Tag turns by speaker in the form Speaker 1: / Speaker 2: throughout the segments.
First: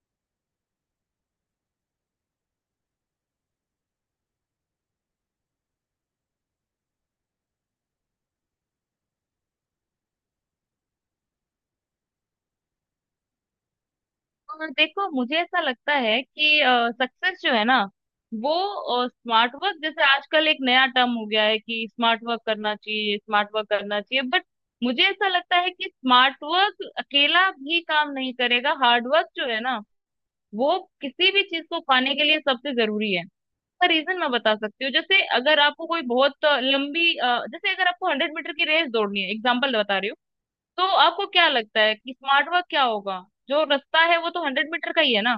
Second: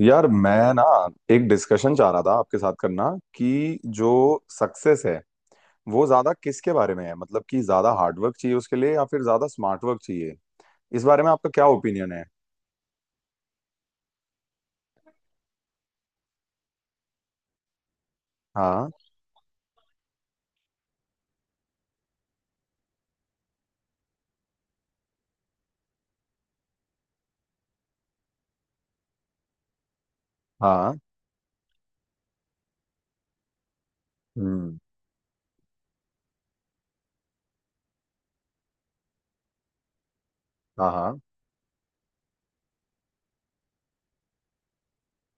Speaker 1: यार मैं ना एक डिस्कशन चाह रहा था आपके साथ करना कि जो सक्सेस है वो ज्यादा किसके बारे में है, मतलब कि ज्यादा हार्डवर्क चाहिए उसके लिए या फिर ज्यादा स्मार्ट वर्क चाहिए। इस बारे में आपका क्या ओपिनियन है?
Speaker 2: और देखो, मुझे ऐसा लगता है कि सक्सेस जो है ना,
Speaker 1: हाँ।
Speaker 2: वो स्मार्ट वर्क जैसे आजकल एक नया टर्म हो गया है कि स्मार्ट वर्क करना चाहिए, स्मार्ट वर्क करना चाहिए, बट मुझे ऐसा लगता है कि स्मार्ट वर्क अकेला भी काम नहीं करेगा। हार्ड वर्क जो है ना, वो
Speaker 1: हाँ।
Speaker 2: किसी भी चीज को पाने के लिए सबसे जरूरी है। इसका रीजन मैं बता
Speaker 1: हम्म।
Speaker 2: सकती हूँ। जैसे अगर आपको कोई बहुत लंबी जैसे अगर आपको 100 मीटर की रेस दौड़नी है, एग्जाम्पल बता रही हूँ। तो
Speaker 1: हाँ हाँ।
Speaker 2: आपको क्या लगता है कि स्मार्ट वर्क क्या होगा? जो रास्ता है वो तो 100 मीटर का ही है ना।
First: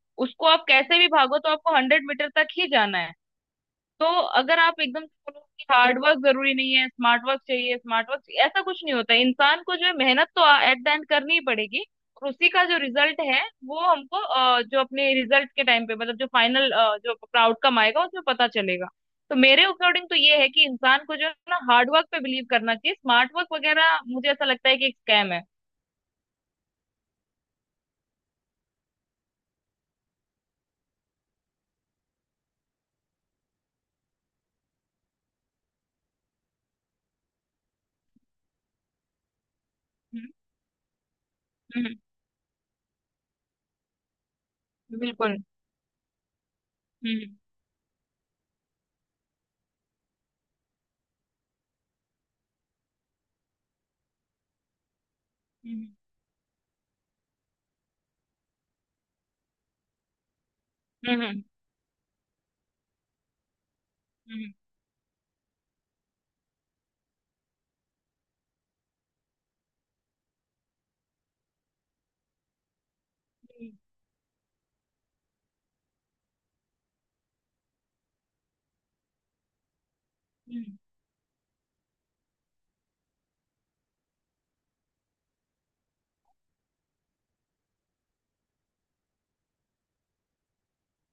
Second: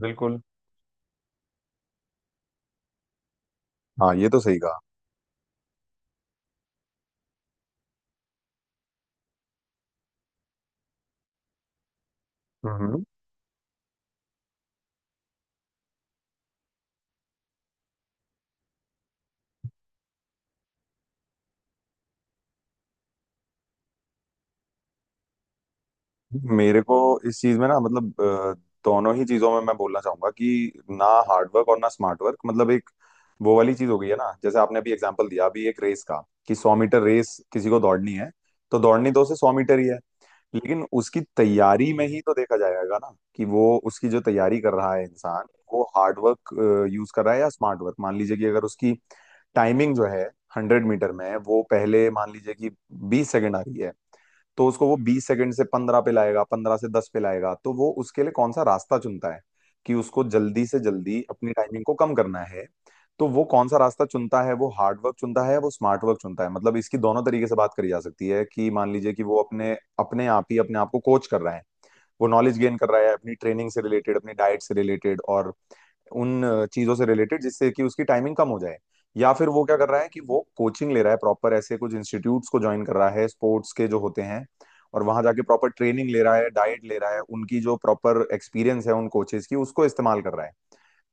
Speaker 1: बिल्कुल।
Speaker 2: उसको आप कैसे भी भागो, तो आपको 100 मीटर तक ही जाना है। तो
Speaker 1: हाँ, ये तो सही
Speaker 2: अगर
Speaker 1: कहा।
Speaker 2: आप एकदम से बोलो कि हार्ड वर्क जरूरी नहीं है, स्मार्ट वर्क चाहिए, स्मार्ट वर्क ऐसा कुछ नहीं होता है। इंसान को जो है मेहनत तो एट द एंड करनी ही पड़ेगी। और उसी का जो
Speaker 1: हम्म।
Speaker 2: रिजल्ट है वो हमको जो अपने रिजल्ट के टाइम पे, मतलब जो फाइनल जो अपना आउटकम आएगा उसमें पता चलेगा। तो मेरे अकॉर्डिंग तो ये है कि इंसान को जो है ना हार्ड वर्क पे बिलीव करना चाहिए। स्मार्ट वर्क वगैरह मुझे ऐसा लगता है कि एक स्कैम है।
Speaker 1: मेरे को इस चीज में ना, मतलब दोनों ही चीजों में मैं बोलना चाहूंगा कि ना हार्ड वर्क और ना स्मार्ट वर्क, मतलब एक वो वाली चीज हो गई है ना। जैसे आपने अभी एग्जांपल दिया अभी एक रेस का कि 100 मीटर रेस किसी को दौड़नी है, तो दौड़नी तो उसे 100 मीटर ही है।
Speaker 2: हम्म।
Speaker 1: लेकिन उसकी तैयारी
Speaker 2: हम्म।
Speaker 1: में ही तो देखा जाएगा ना कि वो उसकी जो तैयारी कर रहा है
Speaker 2: बिल्कुल।
Speaker 1: इंसान, वो हार्ड वर्क यूज कर रहा
Speaker 2: हम्म।
Speaker 1: है या स्मार्ट वर्क। मान लीजिए कि अगर उसकी टाइमिंग जो है 100 मीटर में, वो पहले मान लीजिए कि 20 सेकंड आ रही है, तो उसको वो 20 सेकंड से
Speaker 2: हम्म।
Speaker 1: 15 पे लाएगा, 15 से 10 पे लाएगा, तो वो उसके लिए कौन सा रास्ता चुनता है कि उसको जल्दी से जल्दी
Speaker 2: हम्म। हम्म।
Speaker 1: अपनी टाइमिंग को कम करना है। तो वो कौन सा रास्ता चुनता है,
Speaker 2: हम्म।
Speaker 1: वो हार्ड वर्क चुनता है या वो स्मार्ट वर्क चुनता है, मतलब इसकी दोनों तरीके से बात करी जा सकती है कि मान लीजिए कि वो अपने अपने आप ही अपने आप को कोच कर रहा है, वो नॉलेज गेन कर रहा है अपनी ट्रेनिंग
Speaker 2: हम्म।
Speaker 1: से रिलेटेड, अपनी डाइट से रिलेटेड और उन चीजों से रिलेटेड जिससे कि उसकी टाइमिंग कम हो जाए। या फिर वो क्या कर रहा है कि वो
Speaker 2: हम्म।
Speaker 1: कोचिंग ले रहा है प्रॉपर, ऐसे कुछ इंस्टीट्यूट्स को ज्वाइन कर रहा है स्पोर्ट्स के जो होते हैं, और वहां जाके प्रॉपर ट्रेनिंग ले रहा है, डाइट ले रहा है, उनकी जो प्रॉपर एक्सपीरियंस है उन कोचेस की उसको इस्तेमाल कर रहा है।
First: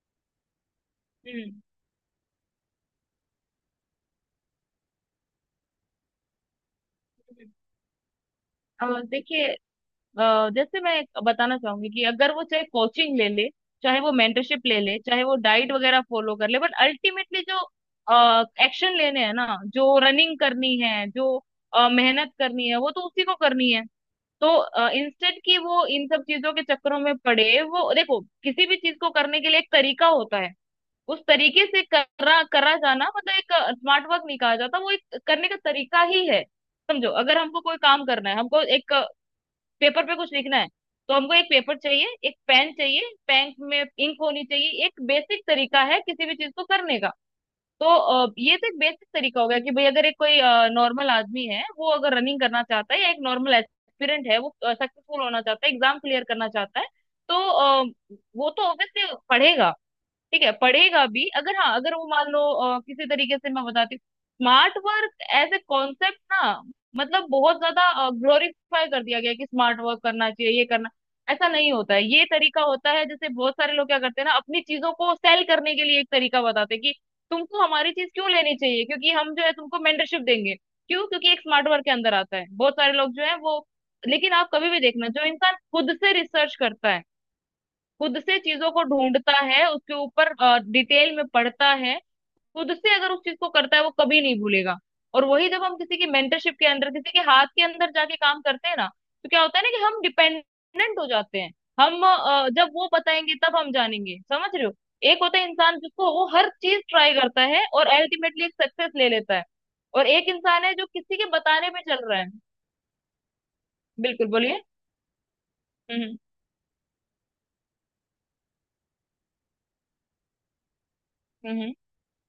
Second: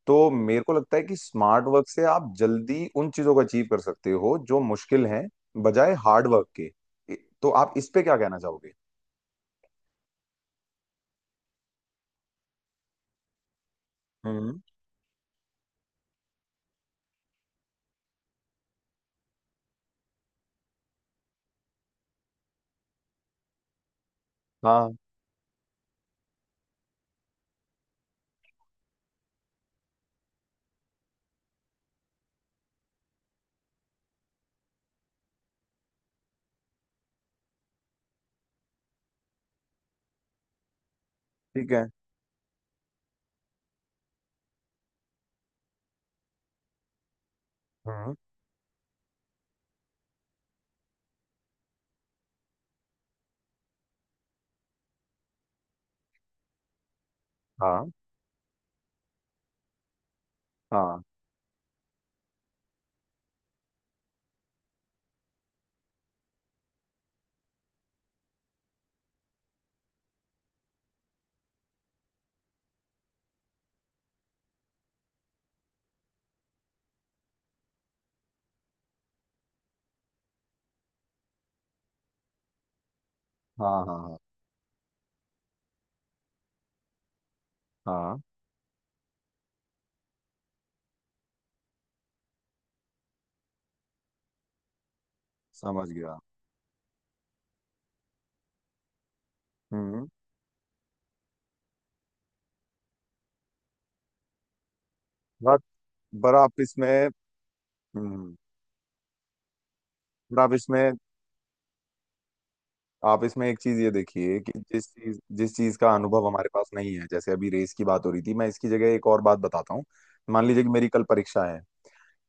Speaker 1: तो मेरे को लगता है कि
Speaker 2: हम्म।
Speaker 1: स्मार्ट वर्क से आप जल्दी उन चीजों को अचीव कर सकते हो जो मुश्किल हैं, बजाय हार्ड वर्क के। तो आप इस पे क्या कहना चाहोगे?
Speaker 2: देखिए। जैसे मैं एक बताना चाहूंगी कि अगर वो चाहे कोचिंग ले ले, चाहे वो
Speaker 1: हम्म।
Speaker 2: मेंटरशिप ले ले, चाहे वो डाइट वगैरह फॉलो कर ले, बट अल्टीमेटली जो एक्शन लेने हैं ना, जो रनिंग करनी है, जो मेहनत करनी है, वो तो उसी को करनी है। तो
Speaker 1: हाँ।
Speaker 2: इंस्टेंट की वो इन सब चीजों के चक्करों में पड़े, वो देखो किसी भी चीज को करने के लिए एक तरीका होता है। उस तरीके से करा करा जाना मतलब एक स्मार्ट वर्क नहीं कहा जाता, वो एक करने का तरीका ही है। समझो, अगर हमको कोई काम करना है, हमको एक पेपर पे कुछ लिखना है, तो हमको एक
Speaker 1: ठीक
Speaker 2: पेपर
Speaker 1: है।
Speaker 2: चाहिए, एक पेन चाहिए, पेन में इंक होनी चाहिए। एक बेसिक तरीका है किसी भी चीज को करने का। तो
Speaker 1: हम्म।
Speaker 2: ये तो एक बेसिक तरीका हो गया कि भाई, अगर एक कोई नॉर्मल आदमी है, वो अगर रनिंग करना चाहता है, या एक नॉर्मल एस्पिरेंट है, वो सक्सेसफुल होना चाहता है, एग्जाम क्लियर करना चाहता है, तो
Speaker 1: हाँ
Speaker 2: वो तो ऑब्वियसली पढ़ेगा। ठीक है,
Speaker 1: हाँ
Speaker 2: पढ़ेगा भी। अगर हाँ, अगर वो मान लो, किसी तरीके से मैं बताती हूँ। Smart work as a concept ना, मतलब बहुत ज्यादा ग्लोरीफाई कर दिया गया है कि स्मार्ट वर्क करना चाहिए, ये करना। ऐसा नहीं होता है, ये तरीका होता है। जैसे बहुत सारे लोग क्या करते हैं ना, अपनी चीजों को सेल करने के लिए एक तरीका बताते हैं कि तुमको हमारी चीज क्यों लेनी चाहिए, क्योंकि हम जो है तुमको मेंटरशिप देंगे। क्यों? क्योंकि एक स्मार्ट वर्क के अंदर आता है। बहुत सारे लोग जो है वो।
Speaker 1: हाँ। हाँ हाँ
Speaker 2: लेकिन आप कभी भी देखना, जो इंसान खुद से रिसर्च करता है, खुद
Speaker 1: हाँ।
Speaker 2: से चीजों को ढूंढता है, उसके ऊपर डिटेल में पढ़ता है, खुद से अगर उस चीज को करता है, वो कभी नहीं भूलेगा। और वही जब हम
Speaker 1: समझ
Speaker 2: किसी की
Speaker 1: गया।
Speaker 2: मेंटरशिप के अंदर, किसी के हाथ के अंदर जाके काम करते हैं ना, तो क्या होता है ना कि हम
Speaker 1: हम्म।
Speaker 2: डिपेंडेंट हो जाते हैं। हम जब वो बताएंगे तब हम जानेंगे, समझ रहे हो? एक होता है
Speaker 1: बात
Speaker 2: इंसान जिसको, वो
Speaker 1: पर
Speaker 2: हर
Speaker 1: आप
Speaker 2: चीज
Speaker 1: इसमें
Speaker 2: ट्राई करता है और
Speaker 1: हम्म,
Speaker 2: अल्टीमेटली एक सक्सेस ले लेता है। और एक
Speaker 1: पर
Speaker 2: इंसान है जो किसी के बताने पे चल रहा है।
Speaker 1: आप इसमें एक चीज ये
Speaker 2: बिल्कुल,
Speaker 1: देखिए कि
Speaker 2: बोलिए।
Speaker 1: जिस चीज का
Speaker 2: हम्म।
Speaker 1: अनुभव हमारे पास नहीं है। जैसे अभी रेस की बात हो रही थी, मैं इसकी जगह एक और बात बताता हूँ। मान लीजिए कि मेरी कल परीक्षा है,
Speaker 2: हम्म।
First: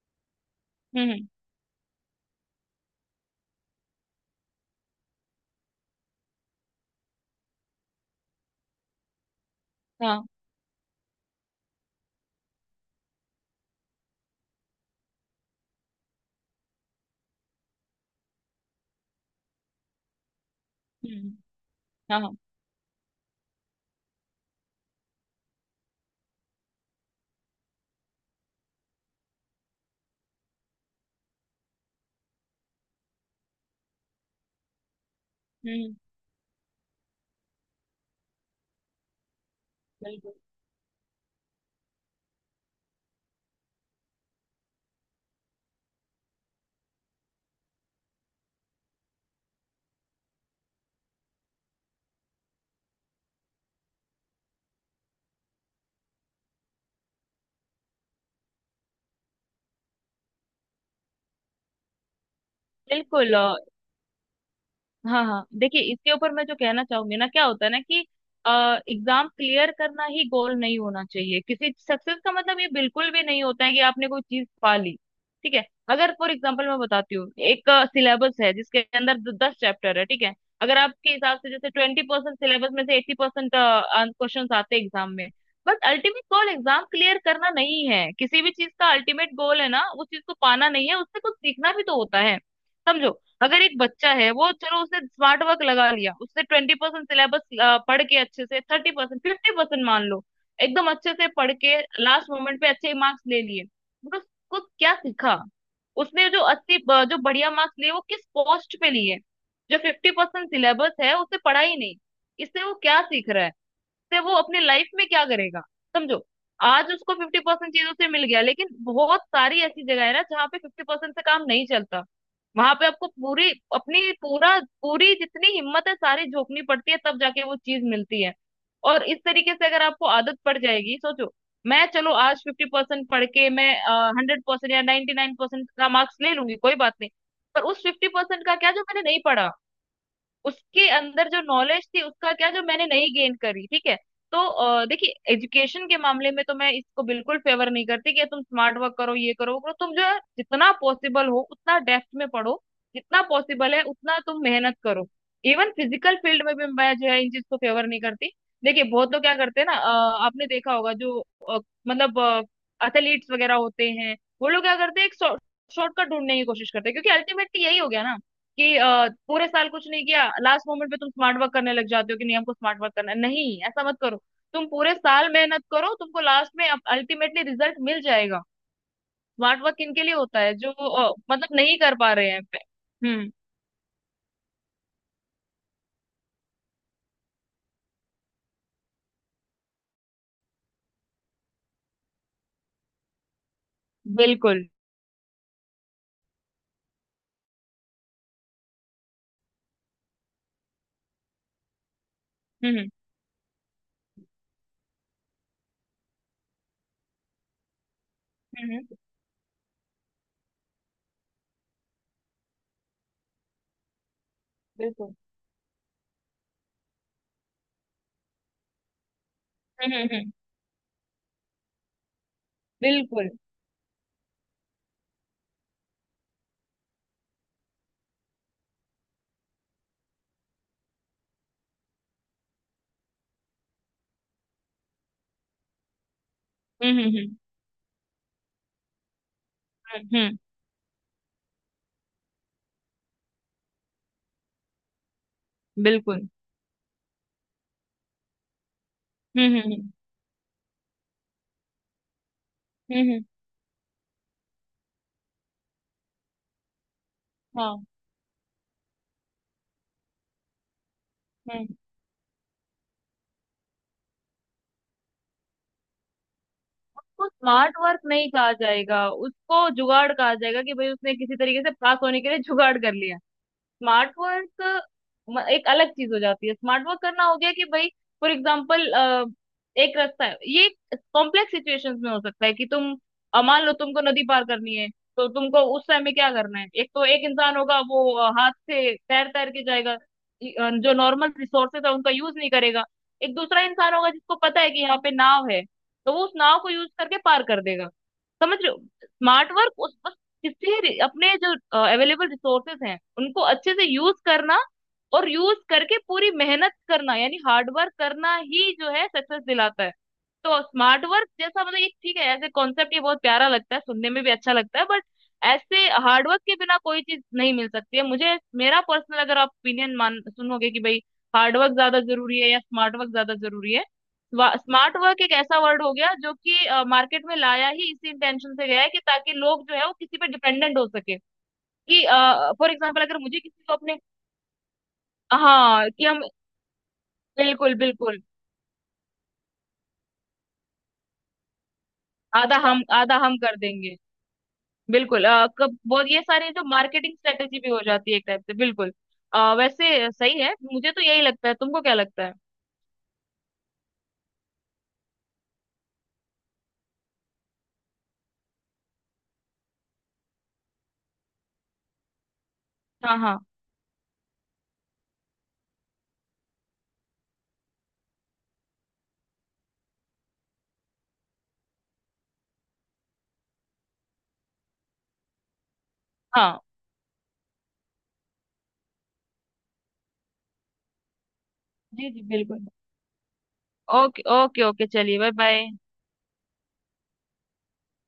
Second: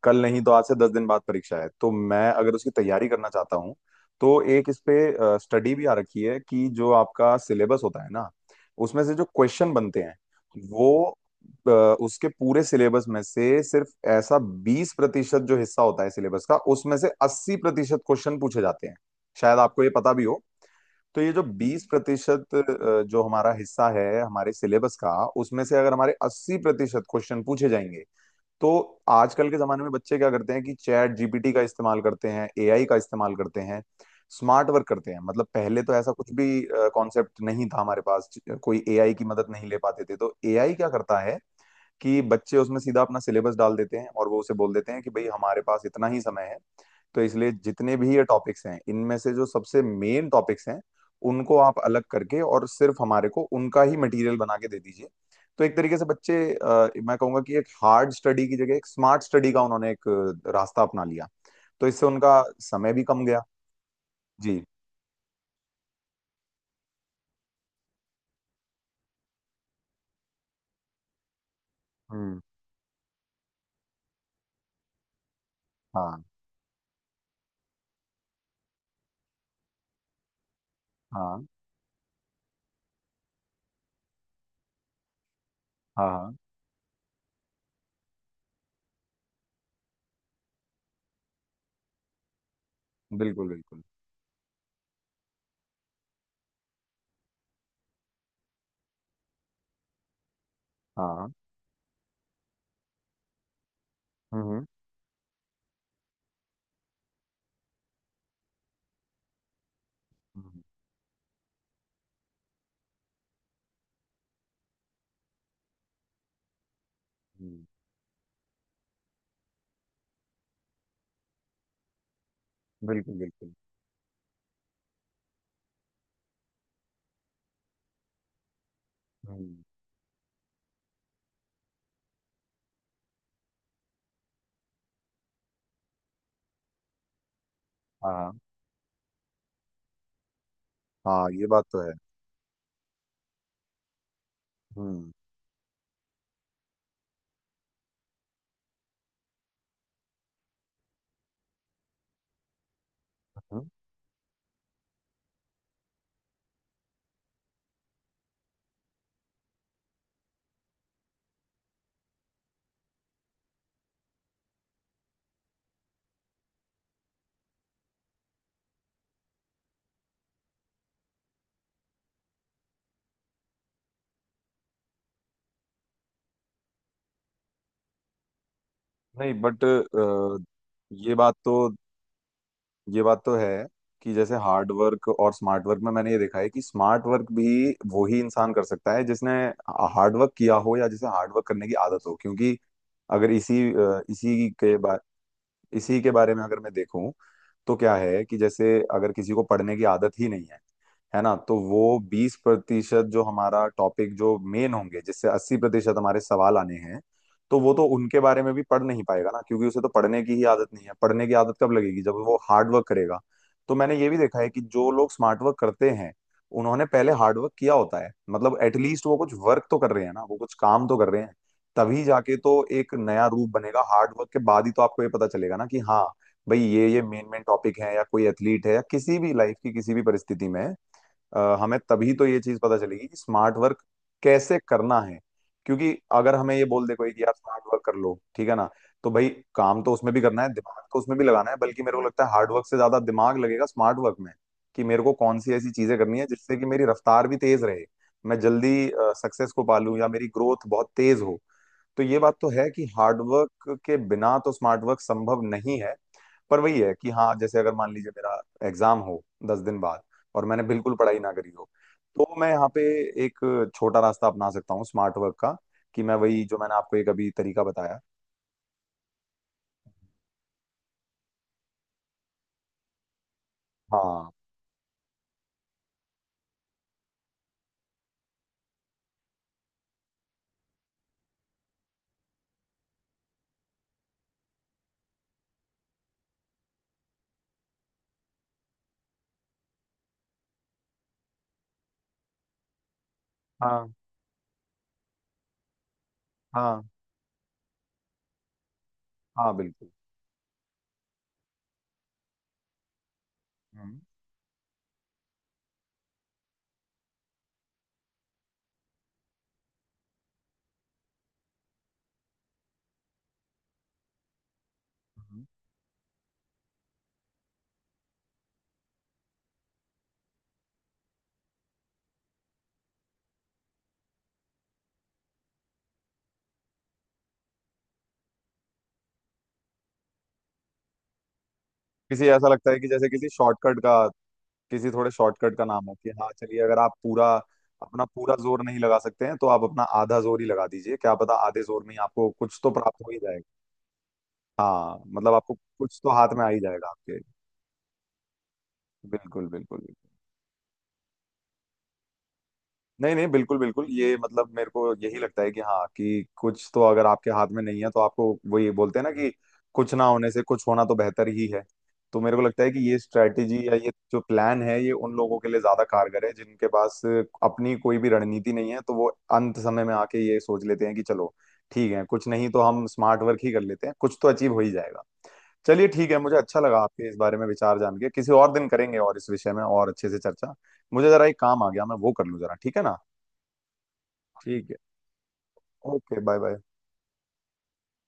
Speaker 1: कल नहीं तो आज से दस
Speaker 2: हम्म।
Speaker 1: दिन
Speaker 2: हम्म।
Speaker 1: बाद
Speaker 2: हम्म।
Speaker 1: परीक्षा है, तो मैं अगर उसकी तैयारी करना चाहता हूँ। तो एक इस पे स्टडी भी आ रखी है कि जो आपका सिलेबस होता है ना, उसमें से जो क्वेश्चन बनते हैं
Speaker 2: हाँ।
Speaker 1: वो अ, उसके पूरे सिलेबस में से सिर्फ ऐसा 20% जो हिस्सा होता है सिलेबस का, उसमें से 80% क्वेश्चन पूछे जाते हैं, शायद आपको ये पता भी हो। तो ये
Speaker 2: हम्म।
Speaker 1: जो बीस
Speaker 2: हाँ। हाँ।
Speaker 1: प्रतिशत जो हमारा हिस्सा है हमारे सिलेबस का, उसमें से अगर हमारे 80% क्वेश्चन पूछे जाएंगे, तो आजकल के जमाने में बच्चे क्या करते हैं कि चैट जीपीटी का इस्तेमाल करते हैं, एआई का इस्तेमाल करते हैं, स्मार्ट वर्क करते हैं। मतलब पहले तो
Speaker 2: हम्म।
Speaker 1: ऐसा कुछ भी कॉन्सेप्ट नहीं था हमारे पास, कोई एआई की मदद नहीं ले पाते थे।
Speaker 2: बिल्कुल।
Speaker 1: तो एआई क्या करता है कि बच्चे उसमें सीधा अपना सिलेबस डाल देते हैं और वो उसे बोल देते हैं कि भाई हमारे पास इतना ही समय है, तो इसलिए जितने भी ये टॉपिक्स हैं, इनमें से जो सबसे मेन टॉपिक्स हैं उनको आप अलग करके और सिर्फ हमारे को उनका ही मटेरियल बना के दे दीजिए। तो एक तरीके से बच्चे मैं कहूंगा कि एक हार्ड स्टडी की जगह एक स्मार्ट स्टडी का उन्होंने एक रास्ता अपना लिया। तो इससे उनका समय भी कम
Speaker 2: बिल्कुल।
Speaker 1: गया। जी।
Speaker 2: हाँ, हाँ, देखिए, इसके ऊपर मैं जो कहना चाहूंगी ना, क्या होता है ना कि एग्जाम क्लियर करना ही गोल नहीं होना चाहिए। किसी सक्सेस का
Speaker 1: हम्म।
Speaker 2: मतलब ये बिल्कुल भी नहीं होता है कि आपने कोई चीज पा ली। ठीक है। अगर
Speaker 1: हाँ
Speaker 2: फॉर एग्जाम्पल मैं बताती हूँ, एक सिलेबस है जिसके अंदर 10 चैप्टर है, ठीक है? अगर आपके हिसाब
Speaker 1: हाँ
Speaker 2: से जैसे 20% सिलेबस में से 80% क्वेश्चन आते हैं एग्जाम में। बट
Speaker 1: हाँ
Speaker 2: अल्टीमेट
Speaker 1: हाँ।
Speaker 2: गोल एग्जाम क्लियर करना नहीं है, किसी भी चीज का अल्टीमेट गोल है ना, उस चीज को पाना नहीं है, उससे कुछ सीखना भी तो होता है। समझो।
Speaker 1: बिल्कुल
Speaker 2: अगर एक
Speaker 1: बिल्कुल।
Speaker 2: बच्चा है, वो चलो उसने स्मार्ट वर्क लगा लिया, उसने 20% सिलेबस पढ़ के, अच्छे से 30% 50% मान लो, एकदम अच्छे से
Speaker 1: हाँ।
Speaker 2: पढ़ के लास्ट मोमेंट पे अच्छे मार्क्स ले लिए। मतलब उसको
Speaker 1: हम्म।
Speaker 2: क्या सीखा? उसने जो 80 जो बढ़िया मार्क्स लिए वो किस पोस्ट पे लिए? जो 50%
Speaker 1: हम्म।
Speaker 2: सिलेबस है उसे पढ़ा ही नहीं। इससे वो क्या सीख रहा है, से वो अपनी लाइफ में क्या करेगा? समझो। आज उसको फिफ्टी
Speaker 1: हम्म।
Speaker 2: परसेंट चीजों से मिल गया, लेकिन बहुत सारी ऐसी जगह है ना जहाँ पे 50% से काम नहीं चलता। वहां पे आपको
Speaker 1: बिल्कुल
Speaker 2: पूरी
Speaker 1: बिल्कुल।
Speaker 2: अपनी पूरा पूरी जितनी हिम्मत है सारी झोंकनी पड़ती है, तब जाके वो चीज मिलती है। और इस तरीके
Speaker 1: हम्म।
Speaker 2: से अगर आपको आदत पड़ जाएगी, सोचो, मैं चलो आज 50% पढ़ के मैं 100% या 99% का मार्क्स ले लूंगी, कोई बात नहीं। पर उस फिफ्टी
Speaker 1: हाँ हाँ।
Speaker 2: परसेंट का क्या जो मैंने नहीं पढ़ा, उसके अंदर
Speaker 1: हाँ,
Speaker 2: जो
Speaker 1: ये बात तो
Speaker 2: नॉलेज
Speaker 1: है।
Speaker 2: थी उसका क्या जो मैंने नहीं गेन करी? ठीक है। तो
Speaker 1: हम्म।
Speaker 2: देखिए, एजुकेशन के मामले में तो मैं इसको बिल्कुल फेवर नहीं करती कि तुम स्मार्ट वर्क करो, ये करो, वो करो। तुम जो है जितना पॉसिबल हो उतना डेप्थ में पढ़ो, जितना
Speaker 1: हम्म।
Speaker 2: पॉसिबल है उतना तुम मेहनत करो। इवन फिजिकल फील्ड में भी मैं जो है इन चीज को फेवर नहीं करती। देखिए, बहुत लोग क्या करते हैं ना, आपने देखा होगा जो अ, मतलब एथलीट्स वगैरह होते हैं, वो लोग क्या करते हैं? एक शॉर्टकट ढूंढने की कोशिश करते हैं, क्योंकि अल्टीमेटली यही हो गया ना कि पूरे साल कुछ नहीं किया, लास्ट मोमेंट पे तुम स्मार्ट वर्क करने लग जाते हो कि नहीं, हमको स्मार्ट वर्क करना है। नहीं, ऐसा मत करो। तुम पूरे साल मेहनत करो, तुमको लास्ट में अल्टीमेटली रिजल्ट मिल जाएगा।
Speaker 1: नहीं
Speaker 2: स्मार्ट
Speaker 1: बट
Speaker 2: वर्क किन के लिए होता है? जो
Speaker 1: ये बात तो
Speaker 2: मतलब नहीं कर पा रहे हैं।
Speaker 1: ये बात
Speaker 2: हम्म।
Speaker 1: तो है कि जैसे हार्ड वर्क और स्मार्ट वर्क में मैंने ये देखा है कि स्मार्ट वर्क भी वही इंसान कर सकता है जिसने हार्ड वर्क किया हो या जिसे हार्ड वर्क करने की आदत हो। क्योंकि अगर इसी अ, इसी
Speaker 2: बिल्कुल।
Speaker 1: के बा, इसी के बारे में अगर मैं देखूं तो क्या है कि जैसे अगर किसी को पढ़ने की आदत ही नहीं है, है ना, तो वो बीस
Speaker 2: हम्म।
Speaker 1: प्रतिशत जो हमारा टॉपिक जो मेन होंगे जिससे 80% हमारे सवाल आने हैं, तो वो तो उनके बारे में भी
Speaker 2: हम्म।
Speaker 1: पढ़
Speaker 2: हम्म।
Speaker 1: नहीं पाएगा ना, क्योंकि उसे तो पढ़ने की ही आदत नहीं है। पढ़ने की आदत कब लगेगी? जब वो हार्ड वर्क करेगा। तो मैंने ये भी देखा है कि जो लोग
Speaker 2: बिल्कुल।
Speaker 1: स्मार्ट वर्क करते हैं उन्होंने पहले हार्ड वर्क किया होता है, मतलब एटलीस्ट वो कुछ वर्क तो कर
Speaker 2: हम्म।
Speaker 1: रहे
Speaker 2: हम्म।
Speaker 1: हैं ना,
Speaker 2: हम्म।
Speaker 1: वो कुछ काम तो कर रहे हैं, तभी जाके तो एक नया
Speaker 2: बिल्कुल।
Speaker 1: रूप बनेगा। हार्ड वर्क के बाद ही तो आपको ये पता चलेगा ना कि हाँ भाई ये मेन मेन टॉपिक है, या कोई एथलीट है, या किसी भी लाइफ की किसी भी परिस्थिति में हमें तभी तो ये चीज पता चलेगी कि स्मार्ट वर्क कैसे करना है। क्योंकि अगर हमें ये बोल दे
Speaker 2: हम्म।
Speaker 1: कोई
Speaker 2: हम्म।
Speaker 1: कि यार
Speaker 2: हम्म।
Speaker 1: स्मार्ट वर्क कर लो, ठीक है ना, तो भाई काम तो उसमें
Speaker 2: हम्म।
Speaker 1: भी
Speaker 2: हम्म।
Speaker 1: करना है, दिमाग तो उसमें भी लगाना है। बल्कि मेरे को लगता है हार्ड वर्क से ज्यादा दिमाग लगेगा स्मार्ट वर्क में, कि मेरे को कौन सी ऐसी चीजें करनी है
Speaker 2: बिल्कुल।
Speaker 1: जिससे कि मेरी रफ्तार भी तेज रहे, मैं जल्दी
Speaker 2: हम्म।
Speaker 1: सक्सेस को
Speaker 2: हम्म। हम्म।
Speaker 1: पालूं या मेरी ग्रोथ बहुत तेज हो। तो ये बात तो है कि
Speaker 2: हम्म।
Speaker 1: हार्ड
Speaker 2: हम्म।
Speaker 1: वर्क के बिना तो स्मार्ट वर्क संभव नहीं है। पर वही है कि हाँ, जैसे अगर
Speaker 2: हाँ।
Speaker 1: मान लीजिए मेरा एग्जाम हो 10 दिन बाद और मैंने बिल्कुल पढ़ाई ना करी
Speaker 2: हम्म।
Speaker 1: हो, तो मैं यहाँ पे एक छोटा रास्ता अपना सकता हूँ स्मार्ट वर्क का, कि मैं वही जो मैंने आपको एक
Speaker 2: उसको
Speaker 1: अभी तरीका
Speaker 2: स्मार्ट
Speaker 1: बताया।
Speaker 2: वर्क नहीं कहा जाएगा, उसको जुगाड़ कहा जाएगा कि भाई उसने किसी तरीके से पास होने के लिए जुगाड़ कर लिया। स्मार्ट
Speaker 1: हाँ
Speaker 2: वर्क एक अलग चीज हो जाती है। स्मार्ट वर्क करना हो गया कि भाई, फॉर एग्जाम्पल, एक रास्ता है ये। कॉम्प्लेक्स सिचुएशंस में हो सकता है कि तुम मान लो तुमको नदी पार करनी है। तो तुमको उस समय में क्या करना है? एक तो एक इंसान होगा वो हाथ से तैर तैर के जाएगा, जो नॉर्मल रिसोर्सेज है उनका यूज नहीं करेगा। एक दूसरा
Speaker 1: हाँ
Speaker 2: इंसान होगा जिसको पता है कि यहाँ पे नाव है, तो वो उस नाव को
Speaker 1: हाँ।
Speaker 2: यूज करके पार कर देगा। समझ रहे हो?
Speaker 1: हाँ
Speaker 2: स्मार्ट वर्क
Speaker 1: बिल्कुल।
Speaker 2: उस अपने जो अवेलेबल रिसोर्सेस हैं उनको अच्छे से
Speaker 1: हम्म।
Speaker 2: यूज करना, और यूज करके पूरी मेहनत करना यानी हार्ड वर्क करना ही जो है सक्सेस दिलाता है। तो स्मार्ट वर्क जैसा मतलब ये ठीक है, ऐसे कॉन्सेप्ट ये बहुत प्यारा लगता है, सुनने में भी अच्छा लगता है, बट
Speaker 1: हम्म।
Speaker 2: ऐसे हार्ड वर्क के बिना कोई चीज नहीं मिल सकती है मुझे। मेरा पर्सनल अगर आप ओपिनियन मान सुनोगे कि भाई हार्ड वर्क ज्यादा जरूरी है या स्मार्ट वर्क ज्यादा जरूरी है? स्मार्ट वर्क एक ऐसा वर्ड हो गया जो कि मार्केट में लाया ही इसी इंटेंशन से गया है, कि ताकि लोग जो है वो किसी पे डिपेंडेंट हो सके। कि
Speaker 1: किसी ऐसा लगता
Speaker 2: फॉर
Speaker 1: है कि
Speaker 2: एग्जाम्पल
Speaker 1: जैसे
Speaker 2: अगर
Speaker 1: किसी
Speaker 2: मुझे किसी को
Speaker 1: शॉर्टकट का,
Speaker 2: अपने
Speaker 1: किसी थोड़े शॉर्टकट का नाम
Speaker 2: हाँ
Speaker 1: हो
Speaker 2: कि
Speaker 1: कि
Speaker 2: हम।
Speaker 1: हाँ चलिए, अगर आप पूरा
Speaker 2: बिल्कुल।
Speaker 1: अपना
Speaker 2: बिल्कुल।
Speaker 1: पूरा जोर नहीं लगा सकते हैं तो आप अपना आधा जोर ही लगा दीजिए, क्या पता आधे जोर में ही आपको कुछ तो प्राप्त हो
Speaker 2: आधा
Speaker 1: ही
Speaker 2: हम
Speaker 1: जाएगा।
Speaker 2: कर देंगे।
Speaker 1: हाँ,
Speaker 2: बिल्कुल।
Speaker 1: मतलब आपको
Speaker 2: कब
Speaker 1: कुछ
Speaker 2: बहुत,
Speaker 1: तो
Speaker 2: ये
Speaker 1: हाथ में आ
Speaker 2: सारे
Speaker 1: ही
Speaker 2: जो
Speaker 1: जाएगा
Speaker 2: मार्केटिंग
Speaker 1: आपके।
Speaker 2: स्ट्रेटेजी भी हो जाती है एक टाइप से। बिल्कुल।
Speaker 1: बिल्कुल बिल्कुल बिल्कुल।
Speaker 2: वैसे सही है, मुझे तो यही लगता है। तुमको क्या लगता है?
Speaker 1: नहीं नहीं, बिल्कुल बिल्कुल, ये मतलब मेरे को यही लगता है कि हाँ, कि कुछ तो अगर आपके हाथ में नहीं है तो आपको वही बोलते हैं ना कि कुछ ना होने से कुछ होना तो बेहतर ही है। तो मेरे को लगता है कि ये
Speaker 2: हाँ, हाँ,
Speaker 1: स्ट्रैटेजी या ये जो प्लान है ये उन लोगों के लिए ज्यादा कारगर है जिनके पास अपनी कोई भी रणनीति नहीं है, तो वो अंत समय में आके ये सोच लेते हैं कि चलो ठीक है, कुछ नहीं तो हम स्मार्ट वर्क ही कर लेते हैं, कुछ तो अचीव हो ही जाएगा। चलिए ठीक है, मुझे अच्छा
Speaker 2: हाँ।
Speaker 1: लगा आपके इस बारे में विचार जान के। किसी और दिन करेंगे और इस विषय में और अच्छे से चर्चा। मुझे जरा एक काम आ गया, मैं
Speaker 2: जी,
Speaker 1: वो
Speaker 2: जी,
Speaker 1: कर लूँ जरा,
Speaker 2: बिल्कुल।
Speaker 1: ठीक है ना?
Speaker 2: ओके, ओके,
Speaker 1: ठीक है।
Speaker 2: ओके, चलिए, bye bye.
Speaker 1: Okay bye bye.